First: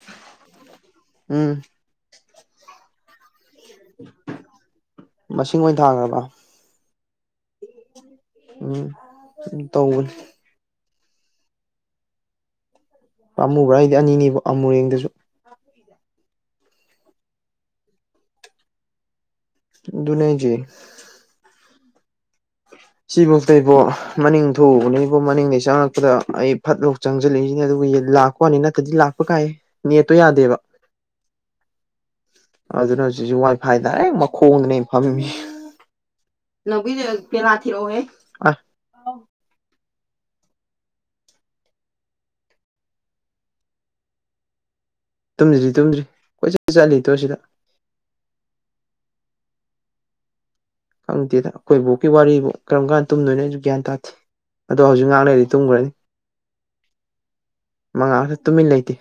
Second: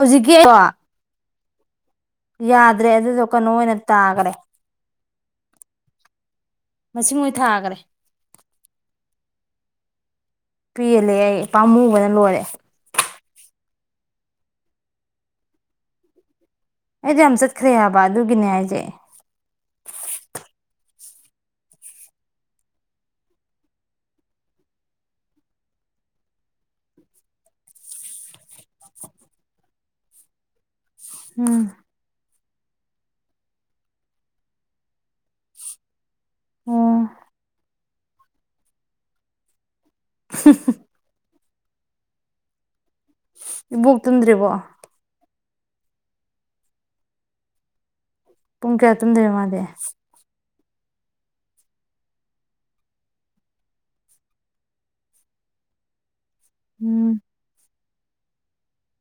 ꯍꯧꯖꯤꯛꯀꯤ ꯎꯝ ꯌꯥꯗ꯭ꯔꯦ ꯑꯗꯨꯗꯣ ꯀꯩꯅꯣ ꯑꯣꯏꯅ ꯇꯥꯈ꯭ꯔꯦ ꯃꯁꯤꯡ ꯑꯣꯏꯅ ꯊꯥꯈ꯭ꯔꯕ ꯃꯁꯤꯡ ꯑꯣꯏꯅ ꯊꯥꯈꯔꯦ ꯎꯝ ꯇꯧꯕꯅꯤ ꯄꯦꯜꯂꯦ ꯑꯩ ꯄꯥꯝꯃꯨꯕꯅ ꯂꯣꯏꯔꯦ ꯑꯃꯨꯕ꯭ꯔꯥ ꯍꯥꯏꯗꯤ ꯑꯅꯤꯅꯦꯕ ꯑꯃꯨꯔꯦꯡꯗꯁꯨ ꯑꯩꯁ ꯌꯥꯝ ꯆꯠꯈ꯭ꯔꯦ ꯍꯥꯏꯕ ꯑꯗꯨꯒꯤꯅꯦ ꯍꯥꯏꯁꯦ ꯑꯗꯨꯅꯤ ꯍꯩꯔꯤꯁꯤ [inaudible] ꯁꯤꯐꯥꯎꯗꯕꯣ ꯃꯅꯤꯡ ꯊꯣꯛꯎꯕꯅꯤꯕꯣ ꯃꯅꯤꯡꯗꯒꯤꯩ ꯆꯪꯉꯛꯄꯗ ꯑꯩ ꯐꯠꯂꯥꯎ ꯆꯪꯁꯤꯜꯂꯤꯛꯏꯁꯤꯅꯦ ꯑꯗꯨꯒ ꯂꯥꯛꯄ ꯀꯣꯅꯤ ꯅꯠꯇꯗꯤ ꯂꯥꯛꯄ ꯀꯥꯏ ꯅꯦꯠꯇꯣ ꯌꯥꯗꯦꯕ ꯎꯝ ꯑꯗꯨꯅ ꯍꯧꯖꯤꯛꯁꯤ ꯋꯥꯏꯐꯥꯏ ꯗꯥꯏꯔꯦꯛ ꯃꯈꯣꯡꯗꯅꯦ ꯐꯝꯃꯤ ꯑꯣ [unintelligible] ꯎ [inaudible] ꯏꯕꯨꯛ ꯇꯨꯝꯗ꯭ꯔꯤꯕꯣ ꯇꯨꯝꯗ꯭ꯔꯤ ꯇꯨꯝꯗ꯭ꯔꯤ ꯀꯣꯏꯠ ꯆꯠꯂꯤ ꯇꯣ ꯑꯁꯤꯇ ꯄꯨꯡ ꯀꯌꯥ ꯇꯨꯝꯗꯣꯏꯕ ꯃꯥꯗꯤ ꯈꯪꯗꯦꯇ ꯑꯈꯣꯏ ꯕꯣꯛꯀꯤ ꯋꯥꯔꯤꯔꯤꯕꯨ ꯀꯔꯝ ꯀꯥꯟ ꯇꯨꯝꯗꯣꯏꯅꯣ ꯑꯩꯁꯨ ꯒ꯭ꯌꯥꯟ ꯇꯥꯗꯦ ꯑꯗꯣ ꯍꯧꯖꯤꯛ ꯉꯥꯛꯂꯩꯔꯗꯤ ꯇꯨꯝꯒ꯭ꯔꯅꯤ ꯍꯨꯝ ꯃꯉꯥꯜꯁꯨ ꯇꯨꯃꯤꯟ ꯂꯩꯇꯦ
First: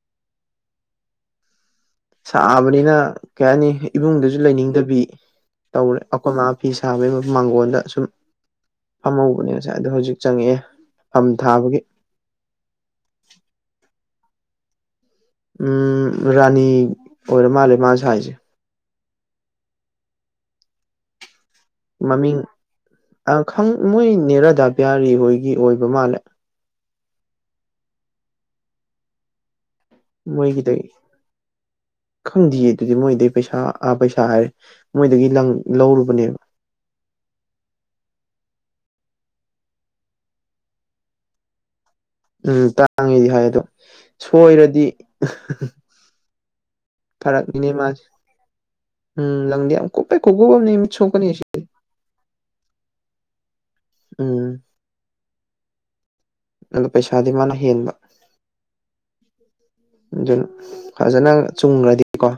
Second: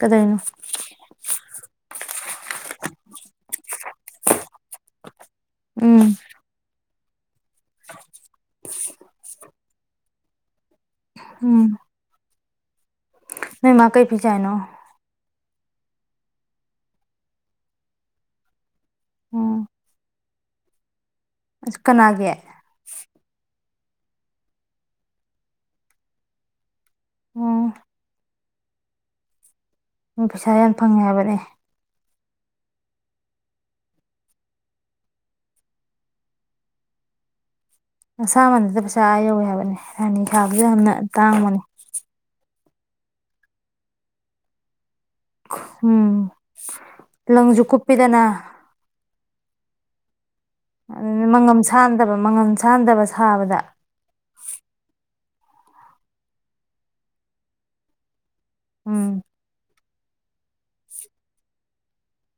ꯀꯗꯥꯏꯅꯣ ꯁꯥꯕꯅꯤꯅ ꯀꯩ ꯍꯥꯏꯅꯤ ꯏꯕꯨꯡꯗꯁꯨ ꯂꯩꯅꯤꯡꯗꯕꯤ ꯎꯝ ꯇꯧꯔꯦ ꯑꯈꯣꯏ ꯃꯥ ꯐꯤ ꯁꯥꯕꯒꯤ ꯃꯥꯡꯒꯣꯟꯜꯗ ꯁꯨꯝ ꯐꯝꯍꯧꯕꯅꯦ ꯉꯁꯥꯏ ꯑꯗꯣ ꯍꯧꯖꯤꯛ ꯆꯪꯉꯛꯑꯦ ꯐꯝ ꯎꯝ ꯊꯥꯕꯒꯤ ꯅꯣꯏ ꯃꯥ ꯀꯩ ꯐꯤ ꯁꯥꯏꯅꯣ ꯎꯝ ꯔꯥꯅꯤ ꯑꯣꯏꯔ ꯃꯥꯜꯂꯦ ꯃꯥꯅ ꯁꯥꯏꯁꯦ ꯑꯣ ꯀꯅꯥꯒꯤ ꯃꯃꯤꯡ ꯃꯣꯏ ꯅꯦꯔꯥꯗꯥꯥꯄꯤꯌꯥꯔꯤ ꯍꯣꯏꯒꯤ ꯑꯣꯏꯕ ꯃꯥꯜꯂꯦ [unintelligible] ꯄꯩꯁꯥ ꯌꯥꯝ ꯃꯣꯏꯒꯤꯗꯩ ꯐꯪꯉꯦ ꯍꯥꯏꯕꯅꯦ ꯈꯪꯗꯦꯌꯦ ꯑꯗꯨꯗꯤ ꯃꯣꯏꯗꯩ ꯄꯩꯁꯥ ꯑꯥ ꯄꯩꯁꯥ ꯍꯥꯏꯔꯦ ꯃꯣꯏꯗꯒꯤ ꯂꯪ ꯂꯧꯔꯨꯕꯅꯦꯕ ꯑꯁꯥꯃꯟꯗꯗ ꯄꯩꯁꯥ ꯑꯥ ꯌꯧꯋꯦ ꯍꯥꯏꯕꯅꯦ ꯔꯥꯅꯤ ꯁꯥꯕꯖꯦ ꯌꯥꯝꯅ ꯇꯥꯡꯕꯅꯦ ꯎꯝ ꯇꯥꯡꯉꯦꯗꯤ ꯍꯥꯏ ꯑꯗꯣ ꯁꯣꯏꯔꯗꯤ ꯈꯨꯝ ꯂꯪꯖꯨ ꯐꯔꯛꯅꯤꯅꯦ ꯃꯥꯁꯦ ꯀꯨꯞꯄꯤꯗꯅ ꯎꯝ ꯂꯪꯗꯤ ꯌꯥꯝ ꯀꯨꯞꯄꯦ ꯈꯨꯀꯨꯞ ꯑꯝꯅꯤ ꯃꯤꯠ ꯁꯣꯛꯀꯅꯤ ꯑꯁꯤꯗꯤ ꯁꯥꯟꯗꯕ ꯃꯉꯝꯁ ꯁꯥꯟꯗꯕ ꯁꯥꯕꯗ ꯎꯝ ꯑꯗꯣ ꯄꯩꯁꯥꯗꯤ ꯃꯥꯅ ꯍꯦꯟꯕ ꯎꯝ ꯑꯗꯨꯅ ꯐꯖꯅ ꯆꯨꯝꯒ꯭ꯔꯗꯤꯀꯣ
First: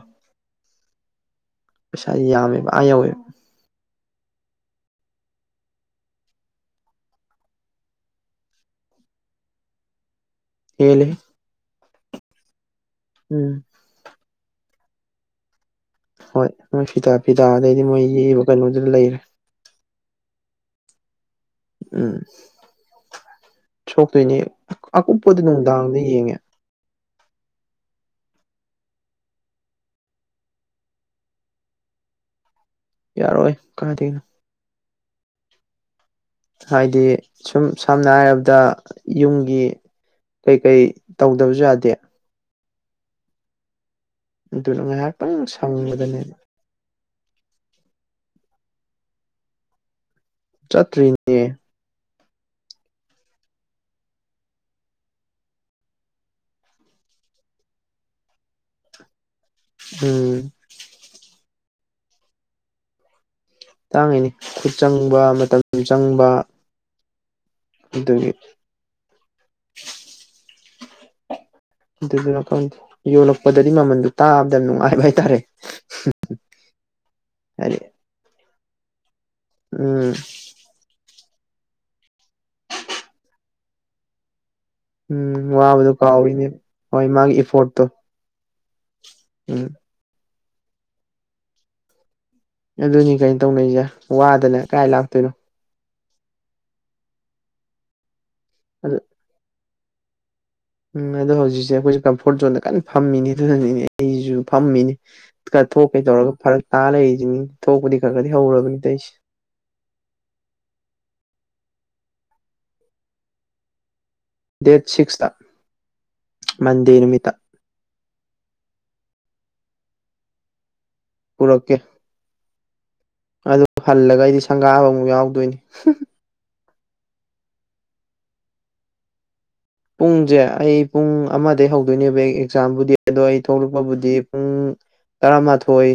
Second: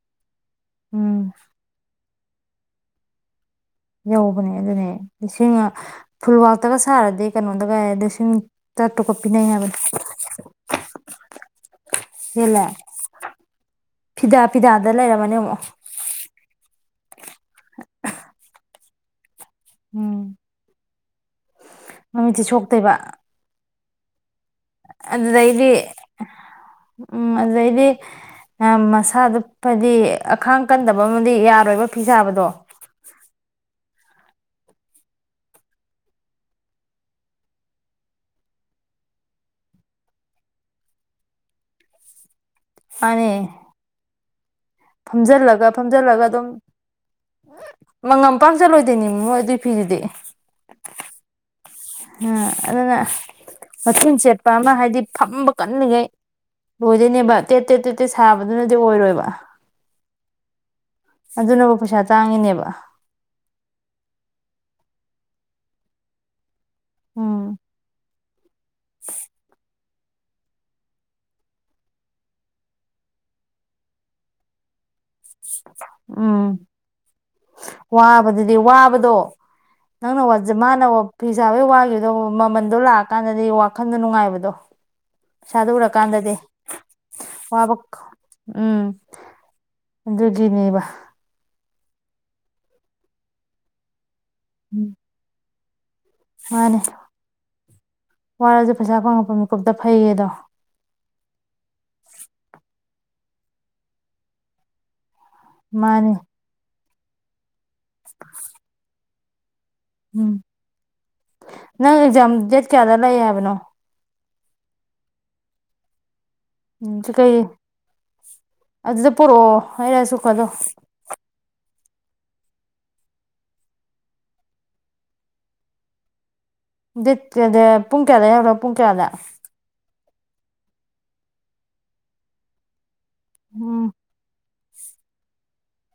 ꯎꯝ ꯄꯩꯁꯥ ꯌꯥꯝꯃꯦꯕ ꯑꯥ ꯌꯥꯎꯋꯦꯕ ꯌꯧꯕꯅꯦ ꯑꯗꯨꯅꯦ ꯂꯤꯁꯤꯡꯑ ꯐꯨꯜꯋꯥꯛꯇꯒ ꯁꯥꯔꯗꯤ ꯀꯩꯅꯣꯗꯒꯥꯏꯗꯤ ꯂꯤꯁꯤꯡ ꯇꯔꯥ ꯇꯨꯛꯀ ꯄꯤꯅꯩ ꯍꯥꯏꯕꯅꯤ ꯍꯦꯜꯂꯦꯍꯦ ꯍꯦꯜꯂꯦ ꯎꯝ ꯐꯤꯗꯥ ꯐꯤꯗꯥꯗ ꯂꯩꯔꯝꯃꯅꯦ ꯑꯃꯨꯛ ꯍꯣꯏ ꯃꯣꯏ ꯐꯤꯗꯥ ꯐꯤꯗꯥ ꯑꯗꯩꯗꯤ ꯃꯣꯏ ꯌꯦꯛꯏꯕ ꯀꯩꯅꯣꯗꯨꯗ ꯂꯩꯔꯦ ꯎꯝ ꯎꯝ ꯃꯃꯤꯠꯁꯦ ꯁꯣꯛꯇꯣꯏꯕ ꯁꯣꯛꯇꯨꯏꯅꯤ ꯑꯗꯨꯗꯩꯗꯤ ꯎꯝ ꯑꯗꯨꯗꯩꯗꯤ ꯃꯌꯥꯝ ꯃꯁꯥꯗꯨ ꯐꯗꯤ ꯑꯈꯥꯡ ꯀꯟꯗꯕ ꯑꯃꯗꯤ ꯌꯥꯔꯣꯏꯕ ꯐꯤ ꯁꯥꯕꯗꯣ ꯌꯥꯔꯣꯏ ꯀꯥꯏꯗꯩꯅꯣ ꯍꯥꯏꯗꯤ ꯁꯨꯝ ꯁꯝꯅ ꯍꯥꯏꯔꯕꯗ ꯌꯨꯝꯒꯤ ꯀꯩꯀꯩ ꯇꯧꯗꯕꯖꯨ ꯌꯥꯗꯦ ꯃꯥꯅꯦ ꯑꯗꯨꯅ ꯉꯥꯏꯍꯥꯛꯇꯪ ꯐꯝꯖꯜꯂꯒ ꯁꯪꯕꯗꯅꯦ ꯐꯝꯖꯜꯂꯒ ꯑꯗꯨꯝ ꯃꯪꯉꯝ ꯄꯥꯛ ꯆꯠꯂꯣꯏꯗꯣꯏꯅꯤ ꯃꯣꯏ ꯑꯗꯨꯏ ꯐꯤꯗꯨꯗꯤ ꯆꯠꯇ꯭ꯔꯤ ꯍ ꯑꯗꯨꯅ ꯃꯊꯨꯟ ꯆꯦꯠꯄ ꯑꯃ ꯍꯥꯏꯗꯤ ꯐꯝꯕ ꯀꯟꯂꯤꯒꯩ ꯂꯣꯏꯗꯣꯏꯅꯦꯕ ꯇꯦꯠ ꯇꯦꯠ ꯇꯦꯠ ꯇꯦꯠ ꯁꯥꯕꯗꯨꯅꯗꯤ ꯑꯣꯏꯔꯣꯏꯕ ꯎꯝ ꯑꯗꯨꯅꯕꯨ ꯄꯩꯁꯥ ꯇꯥꯡꯉꯤꯅꯦꯕ ꯇꯥꯡꯉꯤꯅꯤ ꯈꯨꯠ ꯆꯪꯕ ꯃꯇꯝ ꯆꯪꯕ ꯎꯝ ꯑꯗꯨꯒꯤ [unintelligible] ꯑꯗꯨꯗꯨꯅ ꯈꯪꯗꯦ ꯌꯣꯜꯂꯛꯄꯗꯗꯤ ꯃꯃꯜꯗꯨ ꯇꯥꯕꯗ ꯌꯥꯝ ꯅꯨꯡꯉꯥꯏꯕ ꯍꯥꯏ ꯎꯝ ꯍꯥꯏꯗꯤ ꯋꯥꯕꯗꯨꯗꯤ ꯋꯥꯕꯗꯣ ꯎꯝ ꯅꯪꯅ ꯋꯥꯖ ꯖ ꯃꯥꯅ ꯋꯥ ꯐꯤꯁꯥꯕꯩ ꯋꯥꯈꯤꯕꯗꯣ ꯃꯃꯟꯗꯣ ꯂꯥꯛꯑꯀꯥꯟꯗꯗꯤ ꯋꯥꯈꯟꯗꯣ ꯅꯨꯡꯉꯥꯏꯕꯗꯣ ꯎꯝ ꯄꯩꯁꯥꯗꯨ ꯋꯥꯕꯗꯣ ꯎꯔꯀꯥꯟꯗꯗꯤ ꯀꯥꯎꯏꯅꯦ ꯍꯣꯏ ꯃꯥꯒꯤ ꯋꯥꯕ ꯏꯐꯣꯔꯠꯇꯣ ꯎꯝ ꯎꯝ ꯑꯗꯨꯒꯤꯅꯦꯕ ꯑꯗꯨꯅꯤ ꯀꯩꯅꯣ ꯇꯧꯅꯩꯖꯦ ꯋꯥꯗꯅ ꯀꯥꯏ ꯎꯝ ꯂꯥꯛꯇꯣꯏꯅꯣ ꯃꯥꯅꯦ ꯋꯥꯔꯖꯨ ꯑꯗꯨ ꯄꯩꯁꯥ ꯐꯪꯉꯛꯄ ꯃꯤꯀꯨꯞꯇ ꯐꯩꯌꯦꯗꯣ ꯎꯝ ꯑꯗꯣ ꯍꯧꯖꯤꯛꯁꯦ ꯑꯩꯈꯣꯏꯁꯦ ꯀꯝꯐꯣꯔꯠ ꯖꯣꯟꯗ ꯀꯟꯅ ꯐꯝꯃꯤꯅꯦ ꯑꯗꯨꯅꯅꯦ ꯑꯩꯁꯨ ꯐꯝꯃꯤꯅꯤ ꯈꯔ ꯊꯣꯛꯀꯦ ꯃꯥꯅꯤ ꯇꯧꯔꯒ ꯐꯔꯛ ꯇꯥꯔ ꯂꯩꯔꯤꯖꯤꯅꯤ ꯊꯣꯛꯄꯗꯤ ꯈꯔ ꯈꯗꯤ ꯍꯧꯔꯕꯅꯤ ꯇꯩꯁꯦ ꯎꯝ ꯅꯪ ꯑꯦꯛꯖꯥꯝ ꯗꯦꯠ ꯀꯌꯥꯗ ꯂꯩ ꯍꯥꯏꯕꯅꯣ ꯗꯦꯠ ꯁꯤꯛꯁꯇ ꯎꯝ ꯃꯟꯗꯦ ꯆꯨ ꯀꯩ ꯅꯨꯃꯤꯠꯇ ꯀꯩ ꯑꯗꯨꯗ ꯄꯨꯔꯛꯑꯣ ꯑꯩ ꯔꯥꯏꯁ ꯀꯨꯀꯔꯗꯣ ꯄꯨꯔꯛꯀꯦ ꯑꯗꯨ ꯍꯜꯂꯒ ꯑꯩꯗꯤ ꯁꯪꯒꯥꯕ ꯑꯃꯨꯛ ꯌꯥꯎꯗꯣꯏꯅꯤ [unintelligible] ꯄꯨꯡ ꯀꯌꯥꯗ ꯌꯧꯔꯣ ꯄꯨꯡ ꯀꯌꯥꯗ ꯄꯨꯡꯁꯦ ꯑꯩ ꯄꯨꯡ ꯑꯃꯗꯒꯤ ꯍꯧꯗꯣꯏꯅꯦꯕ ꯑꯩ ꯑꯦꯛꯖꯥꯝꯕꯨꯗꯤ ꯑꯗꯣ ꯑꯩ ꯎꯝ ꯊꯣꯛꯂꯛꯄꯕꯨꯗꯤ ꯄꯨꯡ ꯇꯔꯥꯃꯥꯊꯣꯏ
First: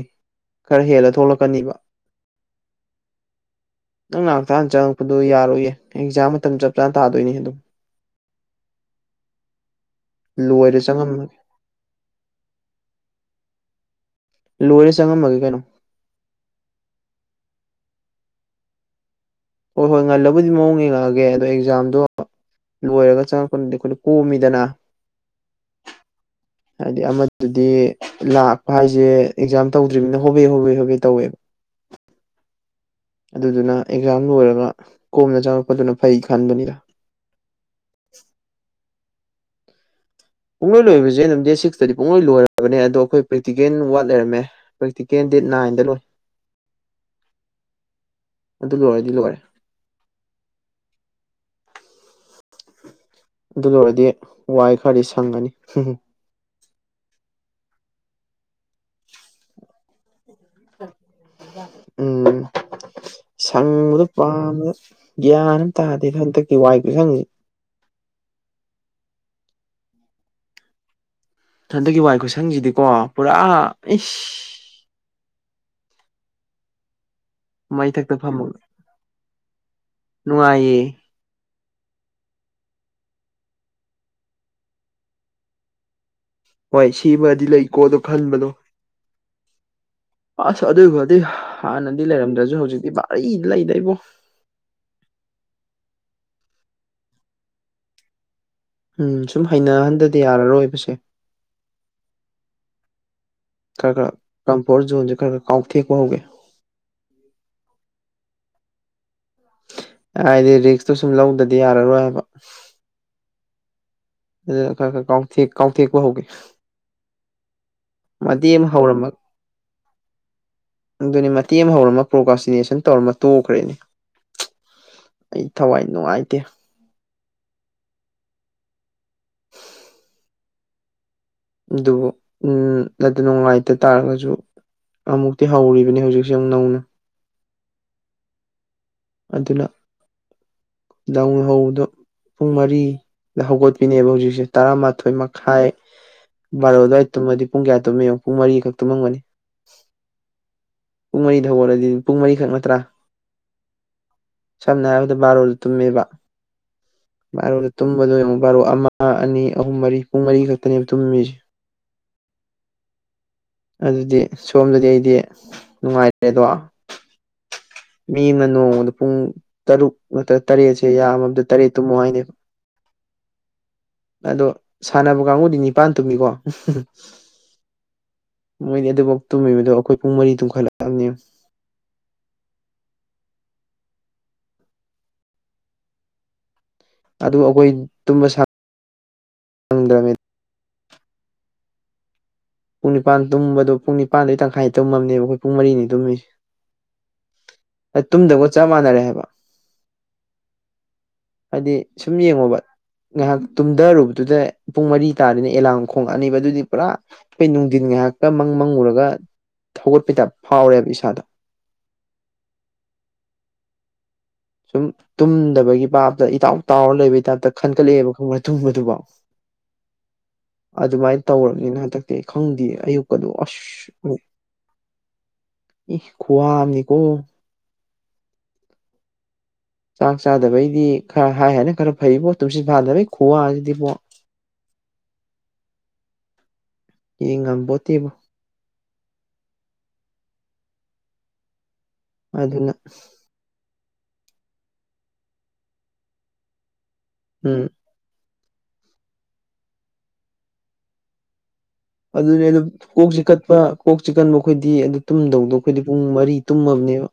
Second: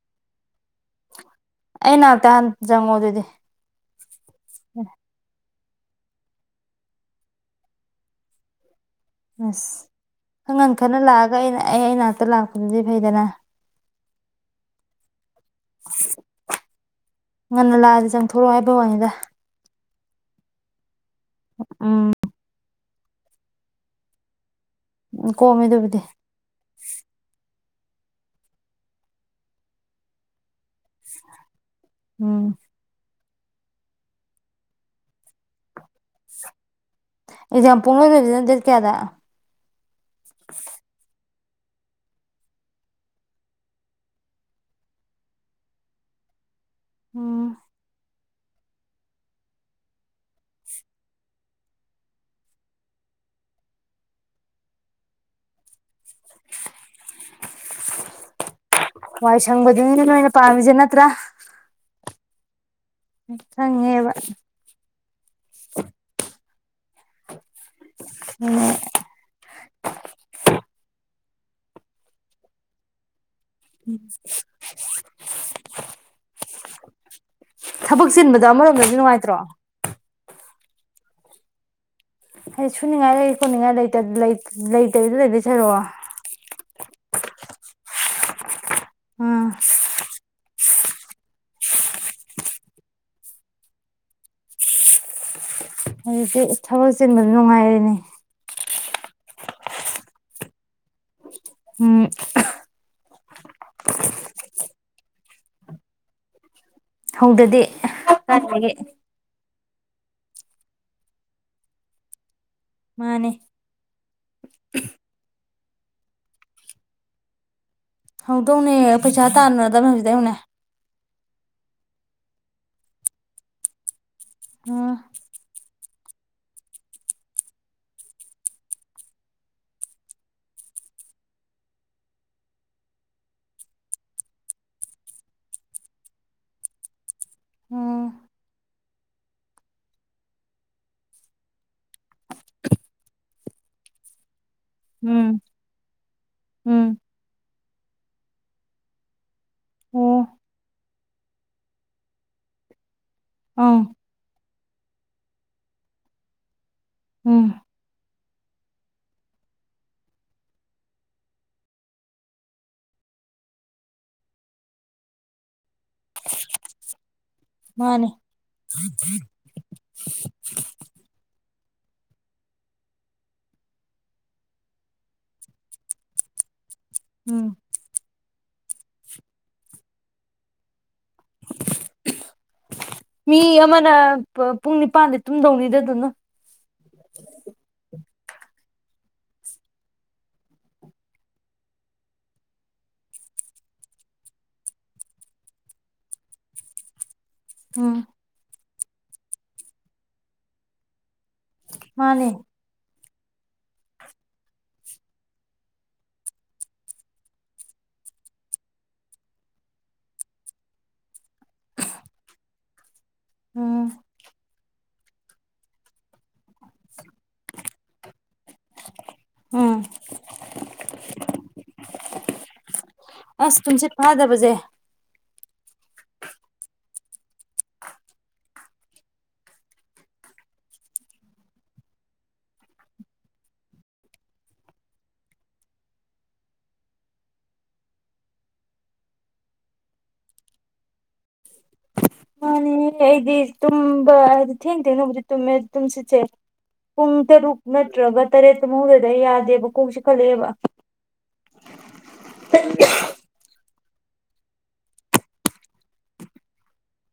ꯈꯔ ꯍꯦꯜꯂ ꯊꯣꯛꯂꯛꯀꯅꯤꯕ ꯑꯩ ꯅꯥꯛꯇ ꯍꯥꯟ ꯆꯪꯉꯣ ꯑꯗꯨꯗꯤ ꯅꯪ ꯅꯅꯥꯛꯇꯥ ꯍꯥꯟꯅ ꯆꯪꯉꯛꯄꯗꯣ ꯌꯥꯔꯣꯏꯌꯦ ꯑꯦꯛꯖꯥꯝ ꯃꯇꯝ ꯆꯞ ꯆꯥꯅ ꯇꯥꯗꯣꯏꯅꯤ ꯑꯗꯨꯝ ꯑꯁ ꯈꯪ ꯉꯟ ꯂꯣꯏꯔ ꯈꯠꯅ ꯆꯪꯉꯝꯃꯒꯦ ꯂꯥꯛꯑꯒ ꯑꯩꯅ ꯑꯩ ꯑꯩ ꯅꯥꯛꯇ ꯂꯥꯛꯄꯗꯨꯗꯤ ꯐꯩꯗꯅ ꯂꯣꯏꯔꯦ ꯆꯪꯉꯝꯃꯒꯦ ꯀꯩꯅꯣ ꯉꯟꯅ ꯂꯥꯛꯑꯗꯤ ꯆꯪꯊꯣꯔꯛꯑꯣ ꯍꯥꯏꯕꯩ ꯋꯥꯅꯤꯗ ꯍꯣꯏ ꯍꯣꯏ ꯉꯜꯂꯕꯨꯗꯤ ꯃꯑꯣꯡ ꯌꯦꯡꯉꯛꯑꯒꯦ ꯑꯗꯣ ꯑꯦꯛꯖꯥꯝꯗꯣ ꯎꯝ ꯂꯣꯏꯔꯒ ꯆꯪꯉꯛꯄꯅ ꯑꯩꯈꯣꯏꯗ ꯀꯣꯝꯃꯤꯗꯅ ꯎꯝ ꯀꯣꯝꯃꯦ ꯑꯗꯨꯕꯨꯗꯤ ꯍꯥꯏꯗꯤ ꯑꯃꯗꯨꯗꯤ ꯂꯥꯛꯄ ꯍꯥꯏꯁꯦ ꯑꯦꯛꯖꯥꯝ ꯇꯧꯗ꯭ꯔꯤꯕꯅꯤꯅ ꯍꯣꯕꯦ ꯍꯣꯕꯦ ꯍꯣꯕꯦ ꯇꯧꯋꯦꯕ ꯎꯝ ꯑꯗꯨꯗꯨꯅ ꯑꯦꯛꯖꯥꯝ ꯂꯣꯏꯔꯒ ꯀꯣꯝꯅ ꯆꯪꯉꯛꯄꯗꯨꯅ ꯐꯩ ꯈꯟꯕꯅꯤꯗ ꯑꯦꯛꯖꯥꯝ ꯄꯨꯡ ꯂꯣꯏ ꯂꯣꯏꯔꯤꯗ ꯅ ꯗꯦꯠ ꯀꯌꯥꯗ ꯄꯨꯡꯂꯣꯏ ꯂꯣꯏꯕꯁꯦ ꯑꯗꯨꯝ ꯗꯦꯠ ꯁꯤꯛꯁꯇꯗꯤ ꯄꯨꯡꯂꯣꯏ ꯂꯣꯏꯔꯕꯅꯦ ꯑꯗꯣ ꯑꯩꯈꯣꯏ ꯄ꯭ꯔꯦꯛꯇꯤꯀꯦꯜ ꯋꯥꯠ ꯂꯩꯔꯝꯃꯦ ꯄ꯭ꯔꯦꯛꯇꯤꯀꯦꯟ ꯗꯦꯠ ꯅꯥꯏꯟꯗ ꯂꯣꯏ ꯑꯣ ꯑꯗꯨ ꯂꯣꯏꯔꯗꯤ ꯂꯣꯏꯔꯦ ꯑꯗꯨ ꯂꯣꯏꯔꯗꯤ ꯋꯥꯏ ꯈꯔꯗꯤ ꯁꯪꯒꯅꯤ ꯋꯥꯏ ꯁꯪꯕꯖꯤꯅꯦ ꯅꯣꯏꯅ ꯄꯥꯝꯃꯤꯁꯦ ꯅꯠꯇ꯭ꯔꯥ ꯎꯝ ꯁꯪꯕꯗꯣ ꯈꯪꯉꯦꯕ ꯄꯥꯝꯃꯦꯕ ꯒ꯭ꯌꯥꯟ ꯑꯃ ꯇꯥꯗꯦ ꯍꯟꯗꯛꯀꯤ ꯋꯥꯏ ꯇꯨꯁꯪꯁꯦ [unintelligible] ꯍꯟꯗꯛꯀꯤ ꯋꯥꯏ ꯈꯨꯁꯪꯁꯤꯗꯤꯀꯣ ꯄꯨꯔꯥ [unintelligible] ꯏꯁ ꯊꯕꯛ ꯃꯩꯊꯛꯇ ꯆꯤꯟꯕꯗ ꯐꯝꯃꯒ ꯑꯃꯔꯣꯝꯗꯗꯤ ꯅꯨꯡꯉꯥꯏꯇ꯭ꯔꯣ ꯅꯨꯡꯉꯥꯏꯌꯦ ꯍꯥꯏꯗꯤ ꯁꯨꯅꯤꯡꯉꯥꯏ ꯂꯩ ꯈꯣꯠꯅꯤꯡꯉꯥꯏꯇ ꯂꯩꯇꯗꯤ ꯂꯩ ꯁꯔꯨꯛ ꯍꯣꯏ ꯁꯤꯃꯗꯤ ꯂꯩꯀꯣꯗꯣ ꯈꯟꯕꯗꯣ ꯎꯝ ꯑꯁ ꯑꯗꯨ ꯑꯣꯏꯕꯨꯗꯤ ꯍꯥꯟꯅꯗꯤ ꯂꯩꯔꯝꯗ꯭ꯔꯁꯨ ꯍꯧꯖꯤꯛꯇꯤ ꯔꯤꯗꯤ ꯂꯩꯗ ꯏꯕꯣ ꯑꯗꯨꯗꯤ ꯊꯕꯛ ꯆꯤꯟꯕꯗ ꯅꯨꯡꯉꯥꯏꯔꯦꯅꯦ ꯎꯝ ꯁꯨꯝ ꯍꯩꯅꯍꯟꯗꯗꯤ ꯌꯥꯔꯔꯣꯏꯕꯁꯦ ꯎꯝ ꯈꯔ ꯈꯔ ꯀꯝꯐꯣꯔꯠ ꯖꯣꯟꯁꯦ ꯈꯔ ꯈꯔ ꯀꯥꯎꯊꯦꯛꯄ ꯍꯧꯒꯦ ꯍꯧꯗꯗꯤ ꯀꯥꯢꯗꯒꯤ ꯍꯥꯏꯗꯤ ꯔꯤꯛꯁꯇꯨ ꯁꯨꯝ ꯂꯧꯗꯗꯤ ꯌꯥꯔꯔꯣꯏ ꯍꯥꯏꯕ ꯃꯥꯅꯦ ꯑꯗꯨ ꯈꯔ ꯈꯔꯥꯎꯊꯦꯛ ꯀꯥꯎꯊꯦꯛꯄ ꯍꯧꯒꯦ ꯃꯇꯦꯛ ꯑꯃ ꯍꯧꯗꯧꯅꯦ ꯍꯧꯔꯝꯃꯒ ꯄꯩꯁꯥ ꯇꯥꯟꯅꯗꯕꯅꯦ ꯍꯧꯖꯤꯗꯩ ꯍꯧꯅꯦ ꯑꯗꯨ ꯑꯗꯨꯅꯦ ꯃꯇꯦꯡ ꯍꯧꯔꯝꯕ ꯄ꯭ꯔꯣꯒꯥꯁꯤꯅꯦꯁꯟ ꯇꯧꯔꯃ ꯇꯣꯛꯈ꯭ꯔꯦꯅꯦ ꯎꯝ ꯑꯩ ꯊꯋꯥꯏ ꯅꯨꯡꯉꯥꯏꯇꯦ ꯑꯗꯨꯕꯨ ꯎꯝ ꯑꯗꯨ ꯅꯨꯡꯉꯥꯏꯇ ꯇꯥꯔꯒꯁꯨ ꯑꯃꯨꯛꯇꯤ ꯍꯧꯔꯤꯕꯅꯦ ꯍꯧꯖꯤꯛꯁꯦ ꯌꯥꯝ ꯅꯧꯅ ꯎꯝ ꯑꯗꯨꯅ ꯂꯧ ꯍꯧꯕꯗꯣ ꯄꯨꯡ ꯃꯔꯤꯗ ꯍꯧꯒꯠꯄꯤꯅꯦꯕ ꯍꯧꯖꯤꯛꯁꯦ ꯇꯔꯥꯃꯥꯊꯣꯏ ꯎꯝ ꯃꯈꯥꯏ ꯕꯥꯔꯣ ꯎꯝ ꯑꯗꯨꯋꯥꯏ ꯇꯝꯃꯗꯤ ꯄꯨꯡ ꯀꯌꯥ ꯇꯨꯝꯃꯤ ꯌꯦꯡꯉꯨ ꯄꯨꯡ ꯃꯔꯤꯈꯛ ꯇꯨꯝꯃꯝꯒꯅꯤ ꯑꯣ ꯄꯨꯡ ꯃꯔꯤꯗ ꯍꯧꯒꯠꯂꯗꯤ ꯄꯨꯡ ꯃꯔꯤꯈꯛ ꯅꯠꯇ꯭ꯔꯥ ꯑꯥ ꯁꯝꯅ ꯍꯥꯏꯔꯕꯗ ꯕꯥꯔꯣꯜꯗ ꯇꯨꯝꯃꯦꯕ ꯎꯝ ꯕꯥꯔꯣꯗ ꯇꯨꯝꯕꯗꯣ ꯌꯦꯡꯉꯨꯛ ꯕꯥꯔꯣ ꯑꯃ ꯑꯅꯤ ꯑꯍꯨꯝ ꯃꯔꯤ ꯄꯨꯡ ꯃꯔꯤ ꯈꯛꯇꯅꯦꯕ ꯇꯨꯝꯃꯤꯁꯦ ꯑꯗꯨꯗꯤ ꯁꯣꯝꯗꯗꯤ ꯑꯩꯗꯤ ꯅꯨꯡꯉꯥꯏꯔꯦ ꯗꯣ ꯃꯥꯅꯦ ꯃꯤ ꯑꯃꯅ ꯅꯣꯡꯃꯗ ꯄꯨꯡ ꯇꯔꯨꯛ ꯅꯠꯇꯔꯥ ꯇꯔꯦꯠꯁꯦ ꯌꯥꯝꯃꯝꯗ ꯇꯔꯦꯠ ꯇꯨꯝꯃꯣ ꯍꯥꯏꯅꯦꯕ ꯑꯗꯣ ꯁꯥꯟꯅꯕ ꯀꯥꯡꯕꯨꯗꯤ ꯅꯤꯄꯥꯟ ꯇꯨꯝꯃꯤꯀꯣ ꯎꯝ ꯃꯣꯏꯗꯤ ꯑꯗꯨꯐꯥꯎ ꯇꯨꯝꯃꯤꯕꯗꯣ ꯑꯩꯈꯣꯏ ꯄꯨꯡ ꯃꯔꯤ ꯇꯨꯝꯈꯠꯂꯛꯂꯕꯅꯦ ꯃꯤ ꯑꯃꯅ ꯄꯨꯡ ꯅꯤꯄꯜꯗꯤ ꯇꯨꯝꯗꯧꯅꯤꯗ ꯑꯗꯨꯅ ꯑꯗꯨ ꯑꯩꯈꯣꯏ ꯇꯨꯝꯕ ꯁꯥꯡꯗ꯭ꯔꯕꯅꯦ ꯄꯨꯡ ꯅꯤꯄꯥꯟ ꯇꯨꯝꯕꯗꯣ ꯄꯨꯡ ꯅꯤꯥꯄꯥꯜꯗꯣ ꯇꯪꯈꯥꯏꯗ ꯇꯨꯝꯃꯝꯅꯦꯕ ꯑꯩꯈꯣꯏ ꯄꯨꯡ ꯃꯔꯤꯅꯤ ꯇꯨꯝꯃꯤꯁꯦ ꯎꯝ ꯇꯨꯡꯗꯕꯒ ꯆꯞ ꯃꯥꯟꯅꯔꯦ ꯍꯥꯏꯕ ꯍꯥꯏꯗꯤ ꯁꯨꯝ ꯃꯥꯅꯦ ꯌꯦꯡꯉꯣꯕ ꯉꯥꯏꯍꯥꯛ ꯇꯨꯝꯊꯔꯨꯕꯗꯨꯗ ꯄꯨꯡ ꯃꯔꯤ ꯇꯥꯔꯦꯅ ꯑꯦꯂꯥꯔꯝ ꯈꯣꯡꯉꯛꯑꯅꯤꯕ ꯑꯗꯨꯗꯤ ꯄꯨꯔꯥ ꯍꯣꯏ ꯅꯨꯡꯊꯤꯟ ꯉꯥꯏꯍꯥꯛꯇ ꯃꯪ ꯃꯪꯉꯨꯔꯒ ꯍꯧꯒꯠꯄꯩ ꯇꯥꯞꯢ ꯐꯥꯎꯔꯦꯕ ꯏꯁꯥꯗꯣ ꯎꯝ ꯁꯨꯝ ꯇꯨꯝꯗꯕꯒꯤ ꯄꯥꯞꯇ ꯏꯇꯥꯎ ꯇꯥꯎꯔ ꯂꯩꯕꯒꯤ ꯇꯥꯏꯞꯇ ꯈꯟꯒꯠꯂꯛꯑꯦꯕ ꯈꯪ ꯇꯨꯝꯕꯗꯨꯐꯥꯎ ꯎꯝ ꯑꯗꯨꯃꯥꯏꯅ ꯇꯧꯔꯕꯅꯤꯅ ꯍꯟꯗꯛꯇꯤ ꯈꯪꯗꯦ ꯑꯌꯨꯛ ꯀꯣ ꯑꯁ ꯇꯨꯝꯁꯤꯠ ꯐꯥꯗꯕꯁꯦ ꯏ ꯈꯨꯋꯥ ꯑꯃꯅꯤꯀꯣ ꯆꯥꯛ ꯆꯥꯗꯕꯩꯗꯤ ꯈꯔ ꯍꯥꯏ ꯍꯥꯏꯅ ꯈꯔ ꯐꯩꯕꯣ ꯇꯨꯝꯁꯤꯟ ꯐꯥꯗꯕꯒꯤ ꯈꯨꯋꯥꯁꯤꯗꯤꯕꯣ ꯌꯦ ꯉꯥꯡꯕꯣꯠꯇꯦꯕ [inaudible] ꯑꯗꯨꯅ ꯃꯥꯅꯦ ꯑꯩꯗꯤ ꯇꯨꯝꯕ ꯊꯦꯡ ꯊꯦꯡꯅꯗꯤ ꯇꯨꯝꯃꯦ ꯇꯨꯝꯁꯤꯠꯁꯦ ꯄꯨꯡ ꯇꯔꯨꯛ ꯎꯝ ꯅꯠꯇ꯭ꯔꯒ ꯇꯔꯦꯠꯇ ꯇꯨꯝꯍꯧꯗꯔꯗꯤ ꯌꯥꯗꯦꯕ ꯀꯣꯛꯁꯤ ꯆꯥꯛꯈꯠꯂꯛꯑꯦꯕ ꯑꯗꯨꯅꯦ ꯑꯗꯨꯝ ꯀꯣꯛꯆꯤꯛꯒꯥꯟꯄ ꯀꯣꯛ ꯆꯤꯛꯀꯟꯕ ꯑꯩꯈꯣꯏꯗꯤ ꯑꯗꯨ ꯇꯨꯝꯗꯧꯗꯣ ꯑꯩꯈꯣꯏꯗꯤ ꯄꯨꯡ ꯃꯔꯤ ꯇꯨꯝꯃꯕꯅꯦꯕ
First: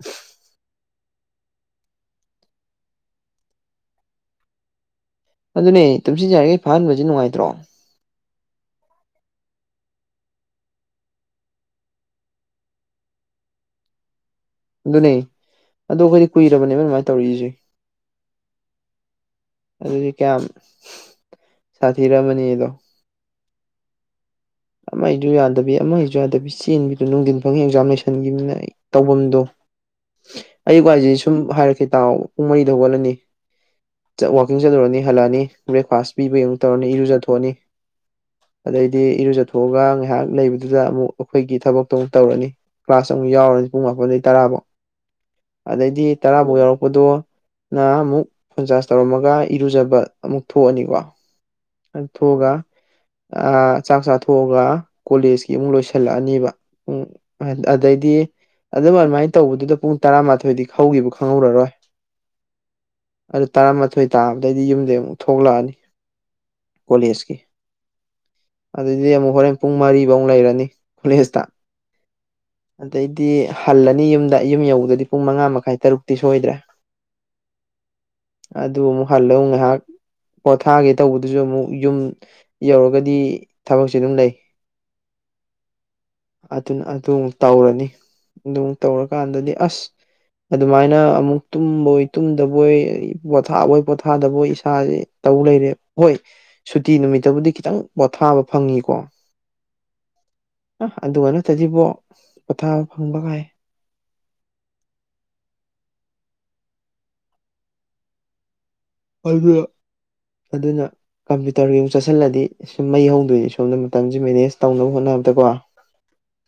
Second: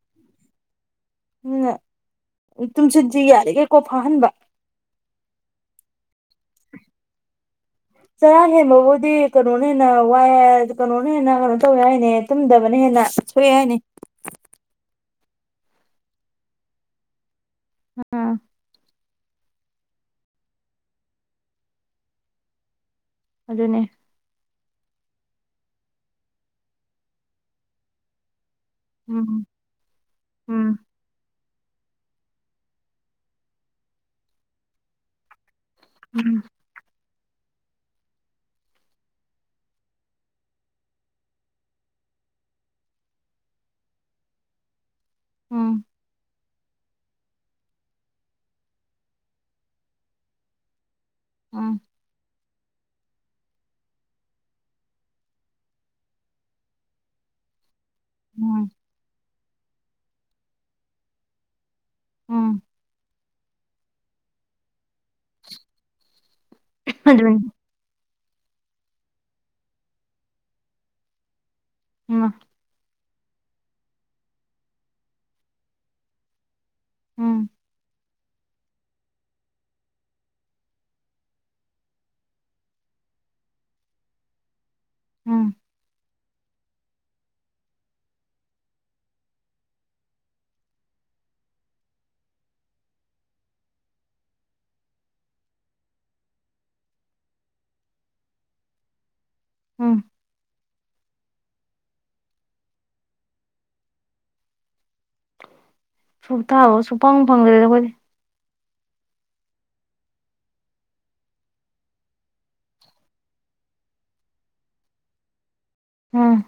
ꯑꯗꯨꯅ ꯇꯨꯝꯁꯤꯠꯁꯤ ꯌꯥꯔꯤꯉꯩ ꯐꯥꯍꯟꯕ ꯑꯗꯨꯅꯦ ꯇꯨꯝꯁꯤꯠꯁꯦ ꯌꯔꯤꯉꯩ ꯐꯥꯍꯟꯕꯁꯦ ꯅꯨꯡꯉꯥꯏꯇ꯭ꯔꯣ ꯆꯔꯥ ꯍꯦꯟꯕꯕꯨꯗꯤ ꯀꯩꯅꯣꯅ ꯍꯦꯟꯅ ꯋꯥꯏ ꯀꯩꯅꯣꯅ ꯍꯦꯟꯅ ꯀꯩꯅꯣ ꯇꯧꯋꯦ ꯍꯥꯏꯅꯦ ꯇꯨꯝꯗꯕꯅ ꯍꯦꯟꯅ ꯀꯔꯤ ꯍꯥꯢꯅꯤ ꯑꯗꯨꯅꯦ ꯑꯗꯨ ꯑꯩꯈꯣꯏꯗꯤ ꯀꯨꯏꯔꯛꯑꯕꯅꯦꯕ ꯑꯗꯨꯃꯥꯏꯅ ꯇꯧꯔꯛꯏꯁꯦ ꯑꯥ ꯑꯗꯨꯗꯤ ꯀꯌꯥꯝ ꯁꯥꯊꯤꯔꯝꯃꯅꯤꯗꯣ ꯑꯗꯨꯅꯦ ꯑꯃꯁꯨ ꯌꯥꯗꯕꯤ ꯑꯃꯁꯨ ꯌꯥꯗꯕꯤ ꯆꯦꯟꯕꯤꯗꯨ ꯅꯨꯡꯊꯤꯟ ꯐꯪꯉꯤ ꯑꯦꯛꯖꯥꯝ ꯂꯩꯁꯟꯈꯤꯕꯅꯤꯅ ꯑꯩ ꯇꯧꯐꯝꯗꯣ ꯎꯝ ꯎꯝ ꯑꯌꯨꯛ ꯍꯥꯏꯁꯤ ꯁꯨꯝ ꯍꯥꯏꯔꯛꯜꯦ ꯇꯥꯎ ꯄꯨꯡ ꯃꯔꯤꯗ ꯍꯧꯒꯠꯂꯅꯤ ꯋꯥꯛꯀꯤꯡ ꯆꯠꯂꯨꯔꯅꯤ ꯍꯜꯂꯛꯑꯅꯤ ꯕ꯭ꯔꯦꯛꯐꯥꯁ ꯎꯝ ꯄꯤꯕꯒꯤ ꯑꯃꯨꯛ ꯇꯧꯔꯅꯤ ꯏꯔꯨꯖꯊꯣꯛꯑꯅꯤ ꯑꯗꯩꯗꯤ ꯏꯔꯨꯖ ꯂꯨꯊꯣꯛꯑꯒ ꯉꯥꯏꯍꯥꯛ ꯂꯩꯕꯗꯨꯗ ꯑꯃꯨꯛ ꯑꯩꯈꯣꯏꯒꯤ ꯊꯕꯛꯇꯣ ꯑꯃꯨꯛ ꯇꯧꯔꯅꯤ ꯀ꯭ꯂꯥꯁ ꯑꯃꯨꯛ ꯌꯥꯎꯔꯅꯤ ꯄꯨꯡ ꯃꯥꯄꯟꯗꯩ ꯇꯔꯥꯐꯧ ꯑꯗꯩꯗꯤ ꯇꯔꯥ ꯑꯃꯛ ꯌꯥꯎꯔꯛꯄꯗꯨꯅ ꯑꯃꯨꯛ ꯐꯣꯟꯆꯥꯥꯔꯖ ꯇꯧꯔꯝꯃꯒ ꯏꯔꯨꯖꯕ ꯑꯃꯨꯛ ꯊꯣꯛꯑꯅꯤꯀꯣ ꯎꯝ ꯑꯗꯨ ꯊꯣꯛꯑꯒ ꯆꯥꯛ ꯆꯥꯊꯣꯛꯑꯒ ꯀꯣꯂꯦꯖꯀꯤ ꯑꯃꯨꯛ ꯂꯣꯏꯁꯤꯜꯂꯛꯑꯅꯦꯕ ꯎ ꯑꯗꯩꯗꯤ ꯎꯝ ꯑꯗꯨꯝ ꯑꯗꯨꯃꯥꯏꯅ ꯇꯧꯕꯗꯨꯗ ꯄꯨꯡ ꯇꯔꯥꯃꯥꯊꯣꯏꯗꯤ ꯍꯧꯈꯤꯕ ꯈꯪꯍꯧꯔꯔꯣꯏ ꯎꯝ ꯇꯔꯥꯃꯥꯊꯣꯏ ꯇꯥꯕꯗꯩꯗꯤ ꯌꯨꯝꯗꯒꯤ ꯑꯃꯨꯛ ꯊꯣꯛꯂꯛꯑꯅꯤ ꯀꯣꯂꯦꯖꯀꯤ ꯑꯗꯨꯅꯤ ꯑꯗꯨꯏꯗꯤ ꯑꯃꯨꯛ ꯍꯣꯔꯦꯟ ꯄꯨꯡ ꯃꯔꯤꯐꯧ ꯂꯩꯔꯅꯤ ꯀꯣꯂꯦꯖꯇ ꯎꯝ ꯑꯗꯩꯗꯤ ꯍꯜꯂꯅꯤ ꯌꯨꯝꯗ ꯌꯨꯝ ꯌꯧꯕꯗꯗꯤ ꯄꯨꯡ ꯃꯉꯥ ꯃꯈꯥꯏ ꯇꯔꯨꯛꯇꯤ ꯁꯣꯏꯗ꯭ꯔꯦ ꯎꯝ ꯑꯗꯨ ꯑꯃꯨꯛ ꯍꯜꯂꯧ ꯉꯥꯏꯍꯥꯛ ꯄꯣꯊꯥꯒꯦ ꯇꯧꯕꯗ ꯑꯗꯨꯁꯨ ꯑꯃꯨꯛ ꯌꯨꯝ ꯌꯧꯔꯒꯗꯤ ꯊꯕꯛꯁꯦ ꯑꯗꯨꯝ ꯂꯩ ꯎꯝ ꯑꯗꯨꯅ ꯑꯗꯨ ꯑꯃꯨꯛ ꯇꯧꯔꯅꯤ ꯑꯗꯨꯨꯛ ꯇꯧꯔꯀꯥꯟꯗꯗꯤ ꯑꯁ ꯑꯗꯨꯃꯥꯏꯅ ꯑꯃꯨꯛ ꯇꯨꯝꯕꯣꯏ ꯇꯨꯝꯗꯕꯣꯏ ꯄꯣꯊꯥꯕꯣꯏ ꯄꯣꯊꯥꯗꯕꯣꯏ ꯏꯁꯥꯁꯦ ꯇꯧ ꯂꯩꯔꯦ ꯍꯣꯏ ꯁꯨꯇꯤ ꯅꯨꯃꯤꯠꯇꯕꯨꯗꯤ ꯈꯤꯇꯪ ꯄꯣꯊꯥꯕ ꯐꯪꯉꯤꯀꯣ ꯎꯝ ꯑ ꯑꯗꯨꯒ ꯅꯠꯇꯁꯤꯕꯣ ꯄꯣꯊꯥꯕ ꯐꯪꯕ ꯀꯥꯏ ꯁꯨ ꯊꯥꯕꯣ ꯁꯨꯡꯄꯪ ꯐꯪꯗ꯭ꯔꯦꯗ ꯑꯩꯈꯣꯏꯗꯤ ꯑꯗꯨ ꯑꯗꯨꯅ ꯀꯝꯄ꯭ꯌꯨꯇꯔꯒꯤ ꯑꯃꯨꯛ ꯆꯠꯁꯤꯜꯂꯗꯤ ꯁꯨꯝ ꯃꯩ ꯍꯧꯗꯣꯏꯅꯤ ꯁꯣꯝꯗ ꯃꯇꯝꯁꯦ ꯃꯦꯅꯦꯖ ꯇꯧꯅꯕ ꯍꯣꯠꯅꯕꯗ ꯀꯣ ꯎꯝ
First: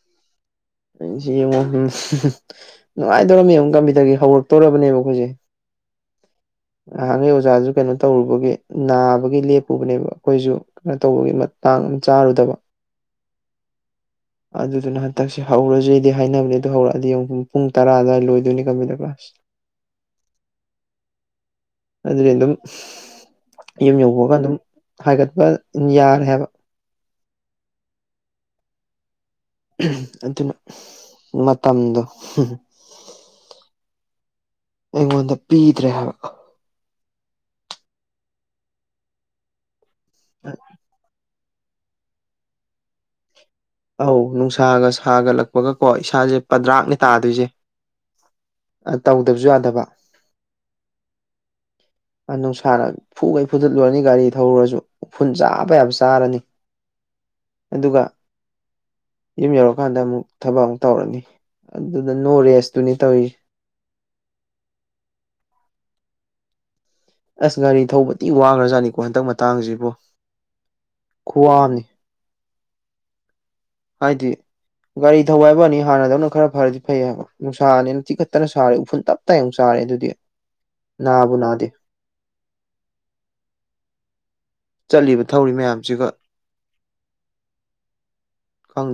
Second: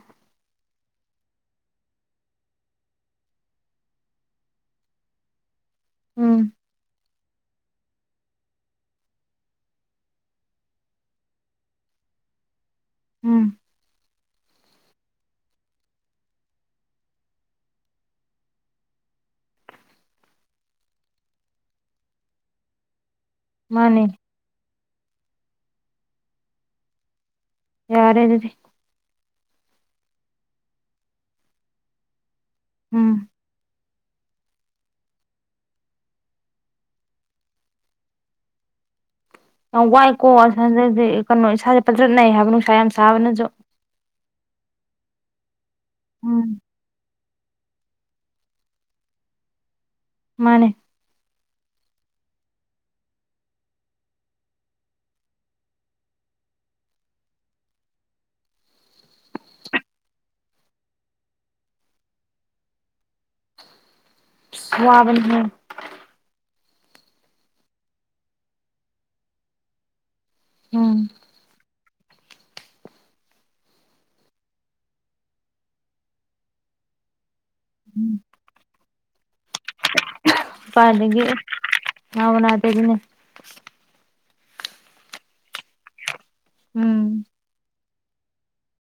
[unintelligible] ꯅꯨꯡꯉꯥꯏꯗꯧꯔꯕ ꯃꯕ ꯀꯝꯄ꯭ꯌꯨꯇꯔꯒꯤ ꯍꯧꯔꯛꯇꯣꯔꯅꯦꯕꯈꯣꯏꯦ ꯎꯝ ꯑꯍꯥꯟꯉꯩ ꯑꯣꯖꯥꯁꯨ ꯀꯩꯅꯣ ꯇꯧꯔꯨꯕꯒꯤ ꯅꯥꯕꯒꯤ ꯂꯦꯞꯄꯨꯕꯅꯦꯕ ꯑꯩꯈꯣꯏꯁꯨ ꯀꯩꯅꯣ ꯇꯧꯕꯒꯤ ꯃꯇꯥꯡ ꯑꯃ ꯆꯥꯔꯨꯗꯕ ꯎꯝ ꯑꯗꯨꯗꯨꯅ ꯍꯟꯗꯛꯁꯦ ꯍꯧꯔꯁꯩꯗꯤ ꯍꯥꯏꯅꯕꯅꯦ ꯑꯗꯨ ꯍꯧꯔꯛꯑꯗꯤ ꯌꯦ ꯄꯨꯡ ꯇꯔꯥ ꯑꯗꯨꯋꯥꯏ ꯂꯣꯏꯗꯣꯏꯅꯤ ꯀꯝꯄ꯭ꯌꯨꯇꯔ ꯀ꯭ꯂꯥꯁ [unintelligible] ꯑꯗꯨꯗꯤ ꯑꯗꯨꯝ ꯌꯨꯝ ꯃꯥꯅꯦ ꯌꯧꯕꯑꯒ ꯑꯗꯨꯝ ꯍꯥꯏꯒꯠꯄ ꯌꯥꯔꯦ ꯍꯥꯏꯕ ꯌꯥꯔꯦ ꯑꯗꯨꯗꯤ ꯑꯗꯨꯅ ꯃꯇꯝꯗꯣ ꯎꯝ ꯑꯩꯉꯣꯟꯗ ꯄꯤꯗ꯭ꯔꯦ ꯍꯥꯏꯕꯀꯣ ꯌꯥꯝ ꯋꯥꯏꯀꯣ ꯏꯁꯥꯗꯗꯤ ꯀꯩꯅꯣ ꯏꯁꯥꯥꯁꯦ ꯄꯖꯠꯅꯩꯏ ꯍꯥꯏꯕ ꯅꯨꯡꯁꯥ ꯌꯥꯝ ꯁꯥꯕꯅꯁꯨ ꯑꯧ ꯅꯨꯡꯁꯥꯒ ꯁꯥꯒꯠꯂꯛꯄꯒ ꯀꯣ ꯏꯁꯥꯁꯦ ꯎꯝ ꯄꯗ꯭ꯔꯥꯛꯅꯦ ꯇꯥꯗ ꯑꯗꯨꯏꯁꯦ ꯇꯧꯗꯕꯁꯨ ꯌꯥꯗꯕ ꯃꯥꯅꯦ ꯅꯨꯡꯁꯥꯔ ꯐꯨꯈꯩ ꯐꯨꯖꯤꯟꯂꯨꯔꯅꯤ ꯒꯥꯔꯤ ꯊꯧꯔꯁꯨ ꯎꯐꯨꯟ ꯆꯥꯕ ꯌꯥꯕ ꯆꯥꯔꯅꯤ ꯑꯗꯨꯒ ꯌꯨꯝ ꯌꯧꯔꯛꯀꯥꯟꯗ ꯑꯃꯨꯛ ꯊꯕꯛ ꯑꯃꯨꯛ ꯇꯧꯔꯅꯤ ꯑꯗꯨꯗ ꯅꯣ ꯔꯦꯁꯇꯨꯅꯤ ꯇꯧꯏꯁꯦ [unintelligible] ꯑꯁ ꯒꯥꯔꯤ ꯊꯧꯕ ꯊꯤ ꯋꯥꯡꯈ꯭ꯔꯖꯥꯠꯅꯤꯀꯣ ꯍꯟꯗꯛ ꯃꯇꯥꯡꯁꯤꯕꯨ ꯎꯝ ꯈꯨꯋꯥꯑꯝꯅꯤ ꯍꯥꯏꯗꯤ ꯒꯥꯔꯤ ꯊꯧꯕ ꯍꯥꯏꯕꯋꯥꯅꯤ ꯍꯥꯟꯅꯗꯧꯅ ꯈꯔ ꯐꯔꯗꯤ ꯐꯩ ꯍꯥꯏꯕ ꯅꯨꯡꯁꯥꯅꯤꯅ ꯇꯤꯡꯈꯠꯇꯅ ꯁꯥꯔꯦ ꯎꯐꯨꯜ ꯇꯞꯇꯥꯏꯅ ꯑꯃꯨꯛ ꯆꯥꯔꯦ ꯑꯗꯨꯗꯤ ꯀꯥꯏꯗꯒꯤ ꯅꯥꯕꯨ ꯅꯥꯗꯦ ꯅꯥꯕꯨ ꯅꯥꯗꯦ ꯑꯗꯨꯅꯦ ꯆꯠꯂꯤꯕ ꯊꯧꯔꯤ ꯃꯌꯥꯝꯁꯤꯒ ꯎꯝ ꯈꯪ